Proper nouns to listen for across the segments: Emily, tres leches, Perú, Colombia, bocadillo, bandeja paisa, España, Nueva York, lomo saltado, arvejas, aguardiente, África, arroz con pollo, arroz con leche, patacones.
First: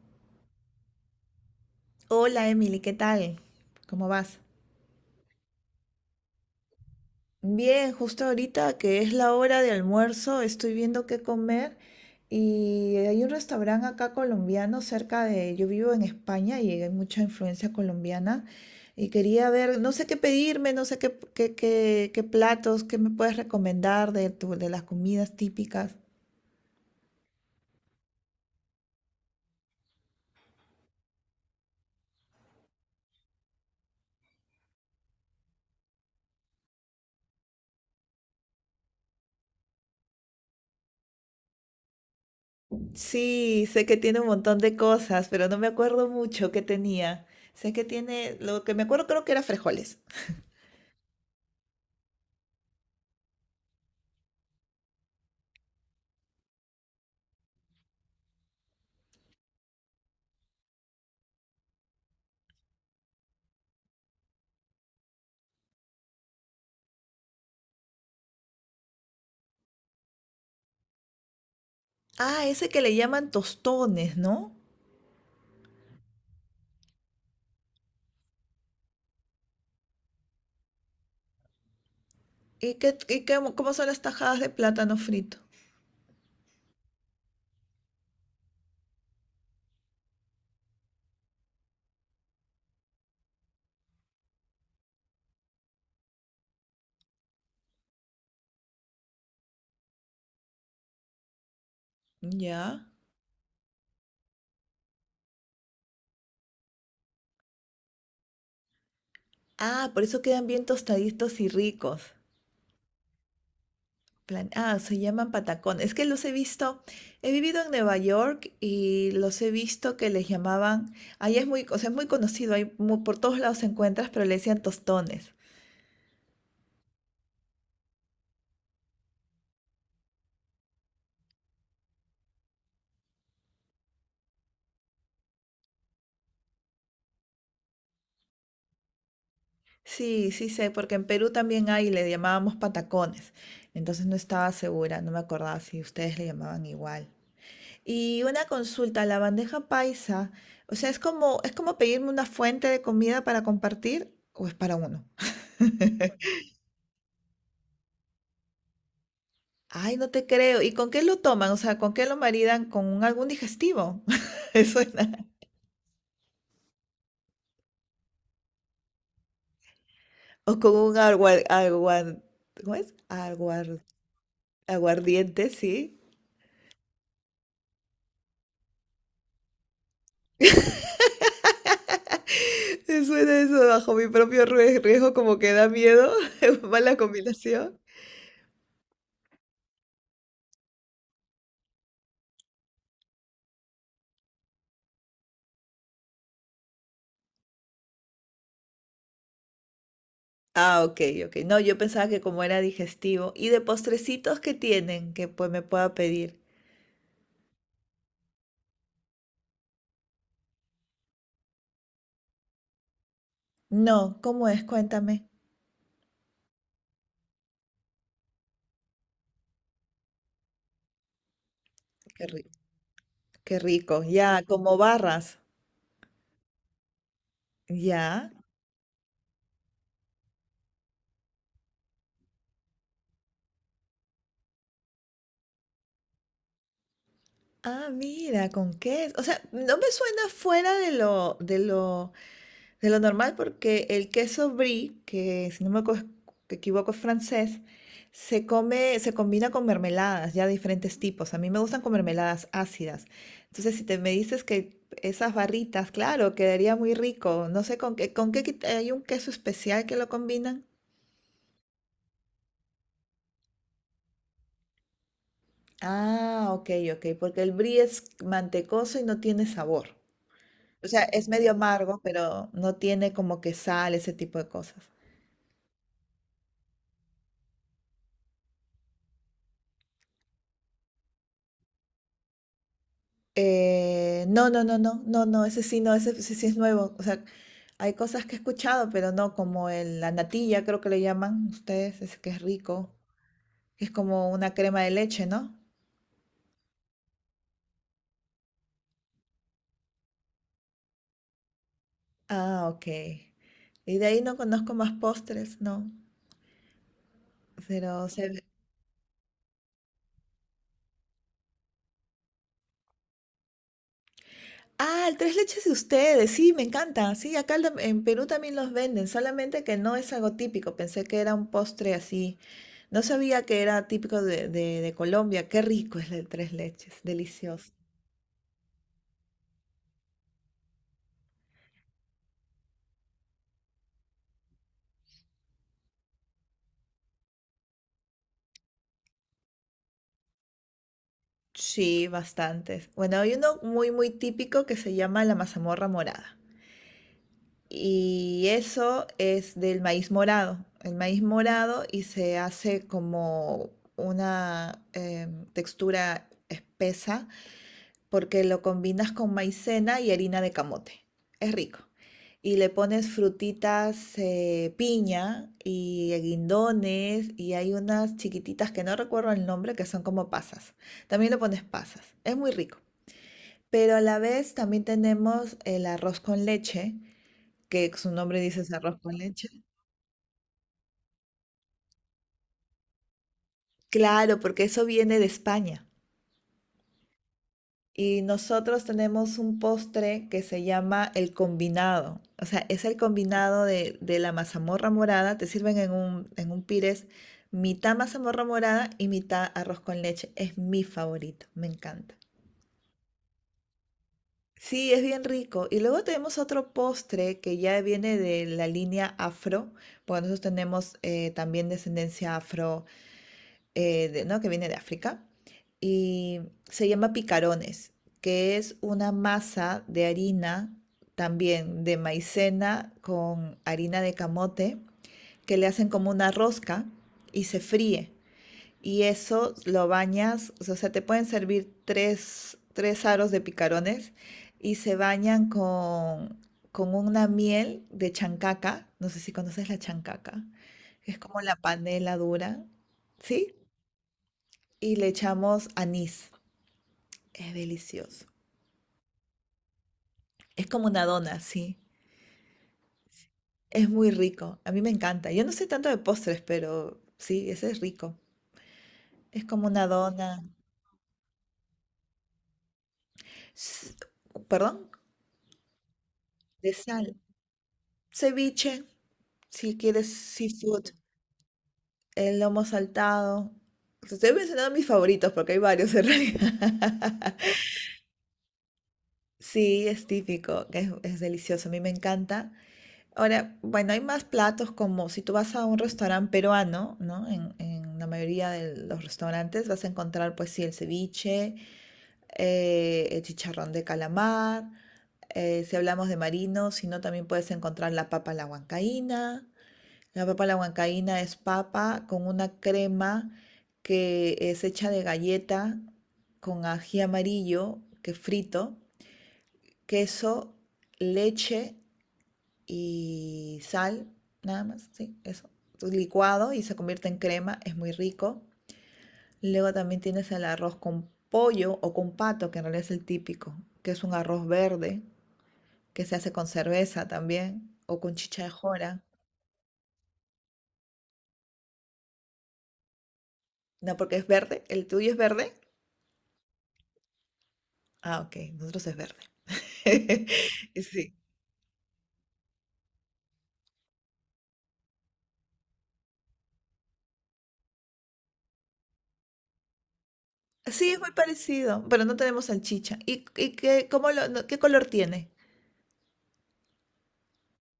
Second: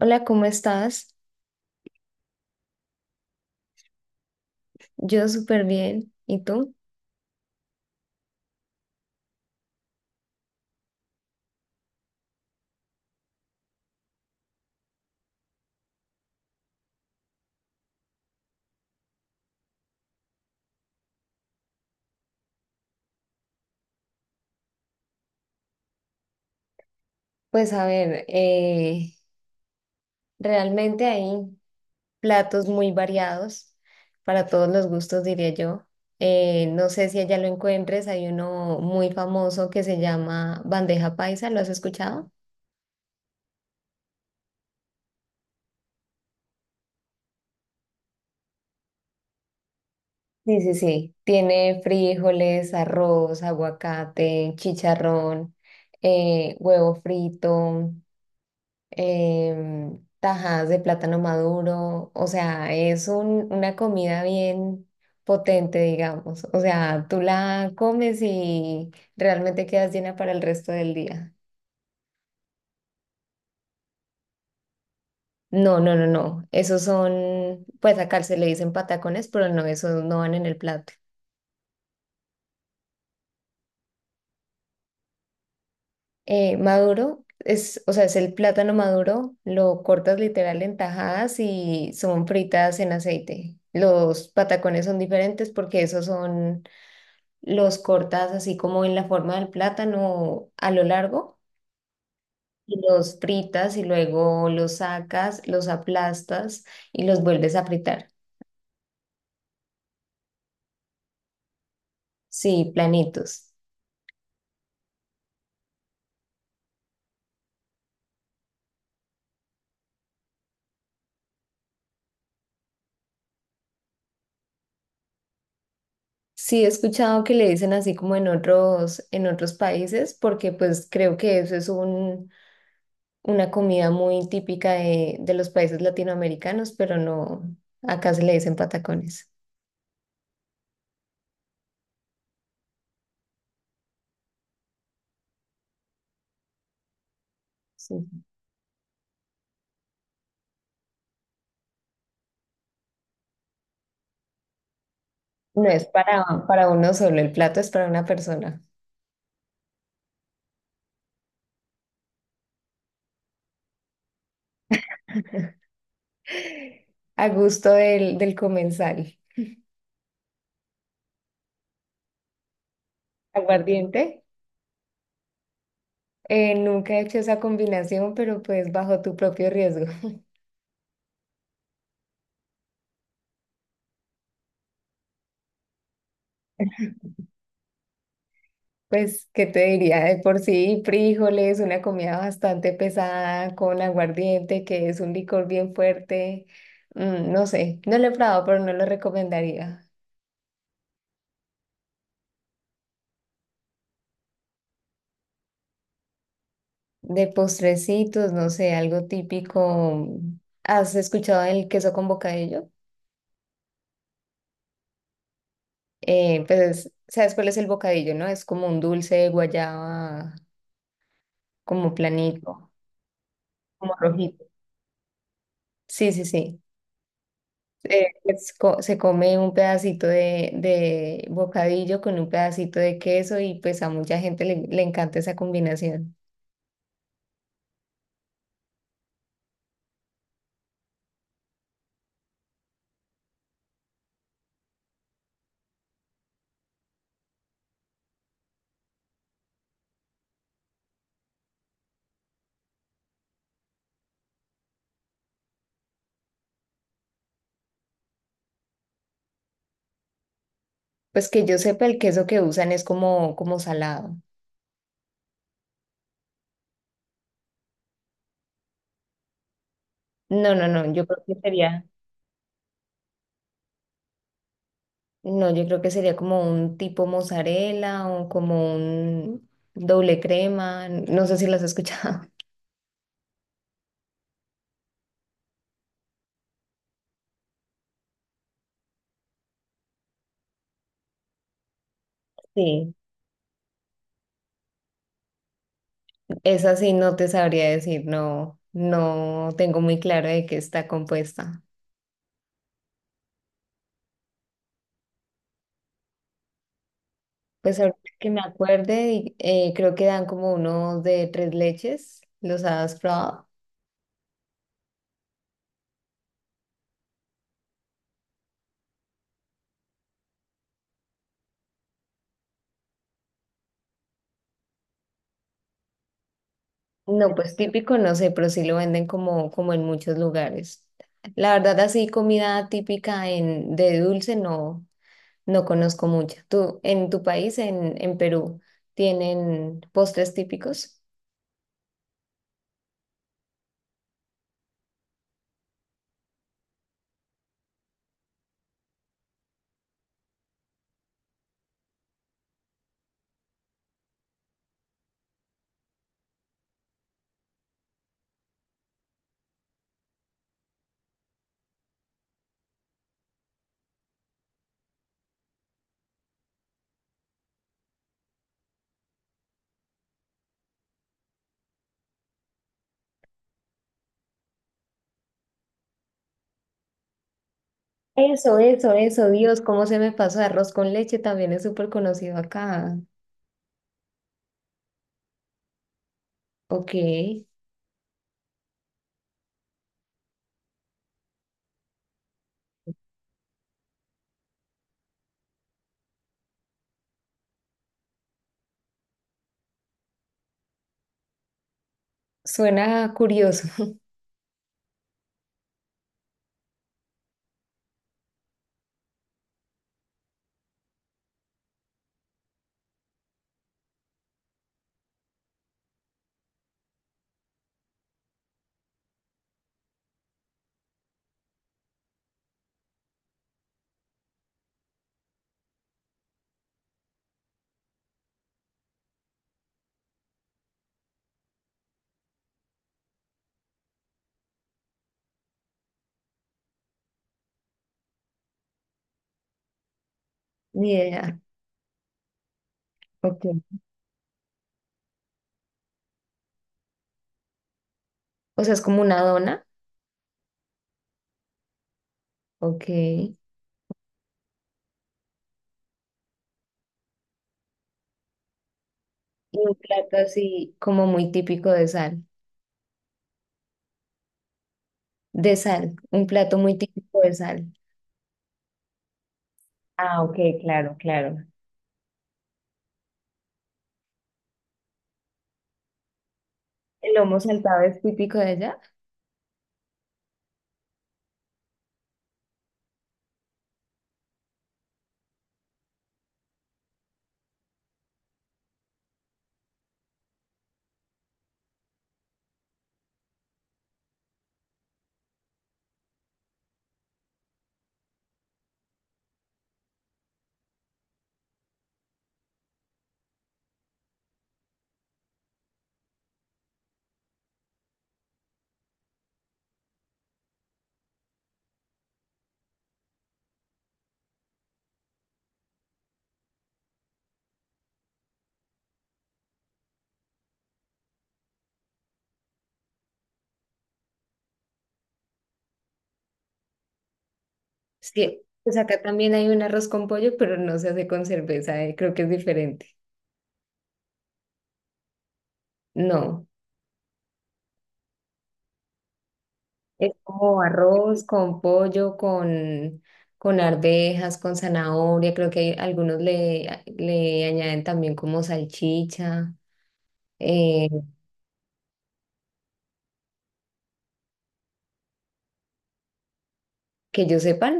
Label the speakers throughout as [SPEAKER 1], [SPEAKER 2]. [SPEAKER 1] Hola, ¿cómo estás?
[SPEAKER 2] Hola Emily, ¿qué tal? ¿Cómo vas?
[SPEAKER 1] Yo súper bien. ¿Y tú?
[SPEAKER 2] Bien, justo ahorita que es la hora de almuerzo, estoy viendo qué comer, y hay un restaurante acá colombiano cerca yo vivo en España y hay mucha influencia colombiana, y quería ver, no sé qué pedirme, no sé qué platos, qué me puedes recomendar de las comidas típicas.
[SPEAKER 1] Pues a ver, realmente hay platos muy variados para todos los gustos, diría yo. No sé si allá lo encuentres, hay uno muy famoso que se llama bandeja paisa, ¿lo has escuchado?
[SPEAKER 2] Sí, sé que tiene un montón de cosas, pero no me acuerdo mucho qué tenía. Sé que tiene, lo que me acuerdo creo que era frijoles.
[SPEAKER 1] Sí, sí, sí. Tiene frijoles, arroz, aguacate, chicharrón, huevo frito. Tajadas de plátano maduro, o sea, es una comida bien potente, digamos. O sea, tú la comes y realmente quedas llena para el resto del día.
[SPEAKER 2] Ah, ese que le llaman tostones, ¿no?
[SPEAKER 1] No, no, no, no. Esos son, pues acá se le dicen patacones, pero no, esos no van en el plato.
[SPEAKER 2] ¿Y qué, cómo son las tajadas de plátano frito?
[SPEAKER 1] Maduro es, o sea, es el plátano maduro, lo cortas literal en tajadas y son fritas en aceite. Los patacones son diferentes porque esos son los cortas así como en la forma del plátano a lo largo y
[SPEAKER 2] Ya.
[SPEAKER 1] los fritas y luego los sacas, los aplastas y los vuelves a fritar.
[SPEAKER 2] Ah, por eso quedan bien tostaditos y ricos.
[SPEAKER 1] Sí, planitos.
[SPEAKER 2] Ah, se llaman patacón. Es que los he visto, he vivido en Nueva York y los he visto que les llamaban, ahí es muy, o sea, es muy conocido, por todos lados se encuentras, pero le decían tostones.
[SPEAKER 1] Sí, he escuchado que le dicen así como en otros países, porque pues creo que eso es un, una comida muy típica de los países latinoamericanos, pero no, acá se le dicen patacones.
[SPEAKER 2] Sí, sí sé, porque en Perú también hay, le llamábamos patacones. Entonces no estaba segura, no me acordaba si ustedes le llamaban igual.
[SPEAKER 1] Sí.
[SPEAKER 2] Y una consulta, la bandeja paisa, o sea, es como pedirme una fuente de comida para compartir o es para uno.
[SPEAKER 1] No es para uno solo, el plato es para una persona.
[SPEAKER 2] Ay, no te creo. ¿Y con qué lo toman? O sea, ¿con qué lo maridan? ¿Con algún digestivo? Eso suena.
[SPEAKER 1] A gusto del, del comensal.
[SPEAKER 2] O con un ¿cómo es?
[SPEAKER 1] Aguardiente.
[SPEAKER 2] Aguardiente, sí.
[SPEAKER 1] Nunca he hecho esa combinación, pero pues bajo tu propio riesgo.
[SPEAKER 2] Me suena eso bajo mi propio riesgo, como que da miedo. Mala combinación.
[SPEAKER 1] Pues, ¿qué te diría? De por sí, frijoles, una comida bastante pesada con aguardiente, que es un licor bien fuerte. Mm, no sé, no lo he probado, pero no lo recomendaría.
[SPEAKER 2] Ah, ok, ok. No, yo pensaba que como era digestivo. ¿Y de postrecitos que tienen que pues me pueda pedir?
[SPEAKER 1] De postrecitos, no sé, algo típico. ¿Has escuchado el queso con bocadillo?
[SPEAKER 2] No, ¿cómo es? Cuéntame.
[SPEAKER 1] Pues, ¿sabes cuál es el bocadillo, no? Es como un dulce de guayaba como
[SPEAKER 2] Qué rico.
[SPEAKER 1] planito,
[SPEAKER 2] Qué
[SPEAKER 1] como
[SPEAKER 2] rico. Ya,
[SPEAKER 1] rojito.
[SPEAKER 2] como barras.
[SPEAKER 1] Sí, sí, sí.
[SPEAKER 2] Ya.
[SPEAKER 1] Es se come un pedacito de bocadillo con un pedacito de queso y pues a mucha gente le encanta esa combinación.
[SPEAKER 2] Ah, mira, con queso. O sea, no me suena fuera de lo, de lo normal, porque el queso brie, que si no me equivoco es francés, se come, se combina con mermeladas, ya de diferentes tipos. A mí me gustan con mermeladas ácidas. Entonces, si te me dices que esas barritas, claro, quedaría muy rico. No sé con qué, con qué, hay un queso especial que lo combinan.
[SPEAKER 1] Pues que yo sepa, el queso que usan es como, como salado.
[SPEAKER 2] Ah, ok, ok, porque el brie es mantecoso y no tiene sabor.
[SPEAKER 1] No, no,
[SPEAKER 2] O
[SPEAKER 1] no,
[SPEAKER 2] sea,
[SPEAKER 1] yo creo
[SPEAKER 2] es
[SPEAKER 1] que
[SPEAKER 2] medio
[SPEAKER 1] sería,
[SPEAKER 2] amargo, pero no tiene como que sal, ese tipo de cosas.
[SPEAKER 1] no, yo creo que sería como un tipo mozzarella o como un doble crema, no sé si las has escuchado.
[SPEAKER 2] No, ese sí, no, ese sí es nuevo. O sea, hay cosas que he escuchado, pero no, como la natilla, creo que le llaman ustedes, ese que es rico,
[SPEAKER 1] Sí,
[SPEAKER 2] que es como una crema de leche, ¿no?
[SPEAKER 1] esa sí no te sabría decir, no, no tengo muy claro de qué está compuesta.
[SPEAKER 2] Ah, ok. Y de ahí no conozco más postres, no.
[SPEAKER 1] Pues ahorita
[SPEAKER 2] Pero se
[SPEAKER 1] que me
[SPEAKER 2] ve-
[SPEAKER 1] acuerde, creo que dan como uno de tres leches. ¿Los has probado?
[SPEAKER 2] Ah, el tres leches de ustedes, sí, me encanta. Sí, acá el en Perú también los venden, solamente que no es algo típico. Pensé que era un postre así. No sabía que era típico de Colombia. Qué rico es el tres leches,
[SPEAKER 1] No, pues
[SPEAKER 2] delicioso.
[SPEAKER 1] típico no sé, pero sí lo venden como, como en muchos lugares. La verdad, así comida típica en, de dulce no, no conozco mucha. ¿Tú, en tu país, en Perú, tienen postres típicos?
[SPEAKER 2] Sí, bastantes. Bueno, hay uno muy típico que se llama la mazamorra morada. Y eso es del maíz morado. El maíz morado y se hace como una textura espesa porque lo combinas con maicena y harina de camote. Es rico. Y le pones frutitas, piña y guindones y hay unas chiquititas que no recuerdo el nombre que son como pasas. También le pones pasas. Es muy rico. Pero a la vez también tenemos el arroz con leche, que su nombre
[SPEAKER 1] Eso,
[SPEAKER 2] dice es
[SPEAKER 1] eso,
[SPEAKER 2] arroz con
[SPEAKER 1] eso,
[SPEAKER 2] leche.
[SPEAKER 1] Dios, cómo se me pasó. Arroz con leche también es súper conocido acá.
[SPEAKER 2] Claro, porque eso viene de España.
[SPEAKER 1] Ok,
[SPEAKER 2] Y nosotros tenemos un postre que se llama el combinado. O sea, es el combinado de la mazamorra morada. Te sirven en un pires mitad mazamorra morada y mitad arroz con leche. Es mi favorito, me encanta.
[SPEAKER 1] suena curioso.
[SPEAKER 2] Sí, es bien rico. Y luego tenemos otro postre que ya viene de la línea afro, porque nosotros tenemos también descendencia afro, ¿no? Que viene de África. Y se llama picarones, que es una masa de harina, también de maicena con harina de camote, que le hacen como una rosca y se fríe, y eso lo bañas, o sea, te pueden servir tres aros de picarones y se bañan con una miel de chancaca, no sé si conoces la chancaca,
[SPEAKER 1] Ni
[SPEAKER 2] que es
[SPEAKER 1] idea.
[SPEAKER 2] como la panela dura, ¿sí?
[SPEAKER 1] Ok.
[SPEAKER 2] Y le echamos anís, es delicioso.
[SPEAKER 1] O sea, es como una dona,
[SPEAKER 2] Es como una dona, sí.
[SPEAKER 1] ok. Y
[SPEAKER 2] Es muy rico, a mí me encanta. Yo no sé tanto de postres, pero sí, ese es rico. Es como
[SPEAKER 1] un
[SPEAKER 2] una
[SPEAKER 1] plato
[SPEAKER 2] dona,
[SPEAKER 1] así como muy típico de sal.
[SPEAKER 2] s- perdón,
[SPEAKER 1] De sal, un plato
[SPEAKER 2] de
[SPEAKER 1] muy
[SPEAKER 2] sal.
[SPEAKER 1] típico de sal.
[SPEAKER 2] Ceviche. Si quieres
[SPEAKER 1] Ah, ok,
[SPEAKER 2] seafood,
[SPEAKER 1] claro, claro.
[SPEAKER 2] el lomo saltado. Te estoy mencionando mis favoritos porque hay varios en
[SPEAKER 1] ¿El
[SPEAKER 2] realidad.
[SPEAKER 1] lomo saltado es típico de allá?
[SPEAKER 2] Sí, es típico, es delicioso, a mí me encanta. Ahora, bueno, hay más platos como si tú vas a un restaurante peruano, ¿no? En la mayoría de los restaurantes vas a encontrar, pues sí, el ceviche, el chicharrón de calamar. Si hablamos de marinos, si no, también puedes encontrar la papa a la huancaína. La papa a la huancaína es papa con una crema que es hecha de galleta con ají amarillo que frito, queso, leche y sal, nada más, sí, eso. Licuado y se convierte en crema, es muy rico. Luego también tienes el arroz con pollo o con pato, que en realidad es el típico, que es un arroz verde que se hace con cerveza también o con
[SPEAKER 1] Sí,
[SPEAKER 2] chicha de
[SPEAKER 1] pues acá
[SPEAKER 2] jora.
[SPEAKER 1] también hay un arroz con pollo, pero no se hace con cerveza, creo que es diferente.
[SPEAKER 2] No, porque es verde, el tuyo es verde.
[SPEAKER 1] No,
[SPEAKER 2] Ah, ok, nosotros es verde.
[SPEAKER 1] es como
[SPEAKER 2] Sí.
[SPEAKER 1] arroz con pollo, con arvejas, con zanahoria. Creo que algunos le añaden también como salchicha. eh,
[SPEAKER 2] Sí, es muy parecido, pero no tenemos salchicha. Y qué, cómo lo- no- qué color tiene?
[SPEAKER 1] que yo sepa,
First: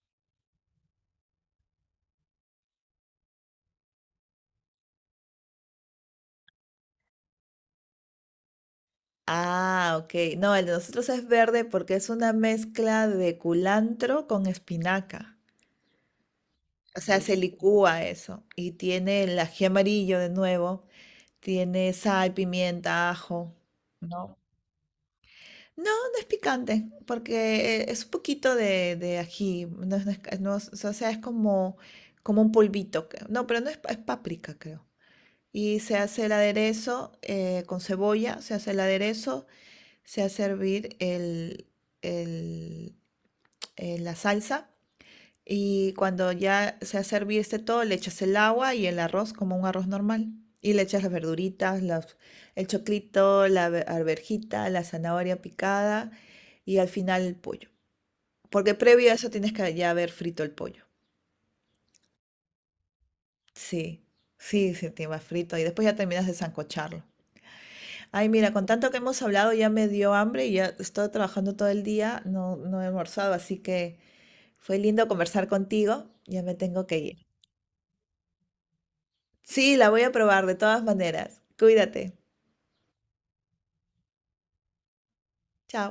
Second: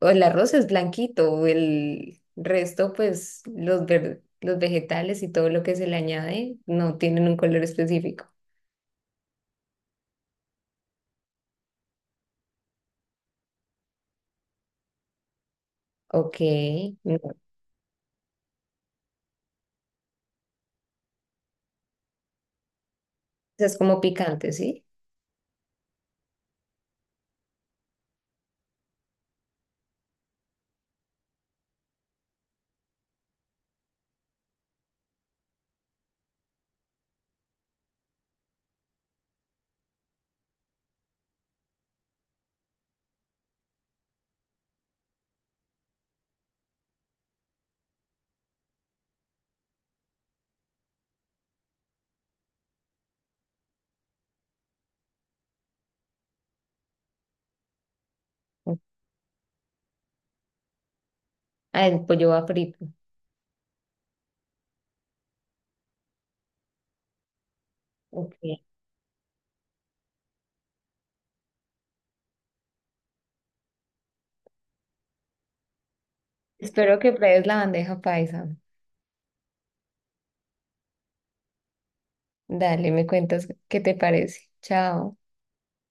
[SPEAKER 1] o el arroz es blanquito, el resto, pues los, los vegetales y todo lo que se le añade no tienen un color específico.
[SPEAKER 2] Ah, ok. No, el de nosotros es verde porque es una mezcla de culantro con espinaca.
[SPEAKER 1] Ok,
[SPEAKER 2] O sea,
[SPEAKER 1] no.
[SPEAKER 2] se licúa eso. Y tiene el ají amarillo de nuevo. Tiene sal, pimienta, ajo.
[SPEAKER 1] Es como
[SPEAKER 2] No.
[SPEAKER 1] picante, ¿sí?
[SPEAKER 2] No, no es picante, porque es un poquito de ají. No, es- no es- no es- o sea, es como, como un polvito. Creo. No, pero no es, es páprica, creo. Y se hace el aderezo con cebolla, se hace el aderezo, se hace hervir el- la salsa. Y cuando ya se hace hervir este todo, le echas el agua y el arroz como un arroz normal. Y le echas las verduritas, el choclito, arvejita, la zanahoria picada y al final el pollo. Porque
[SPEAKER 1] Ok.
[SPEAKER 2] previo a eso tienes que ya haber frito el pollo.
[SPEAKER 1] Ah, el pollo va frito.
[SPEAKER 2] Sí, sí te va frito y después ya terminas de sancocharlo. Ay,
[SPEAKER 1] Ok.
[SPEAKER 2] mira, con tanto que hemos hablado ya me dio hambre y ya estoy trabajando todo el día, no, no he almorzado, así que fue lindo conversar contigo, ya me tengo que
[SPEAKER 1] Espero que
[SPEAKER 2] ir.
[SPEAKER 1] pruebes la bandeja paisa.
[SPEAKER 2] Sí, la voy a probar de todas maneras. Cuídate.
[SPEAKER 1] Dale, me cuentas qué te parece. Chao.
[SPEAKER 2] Chao.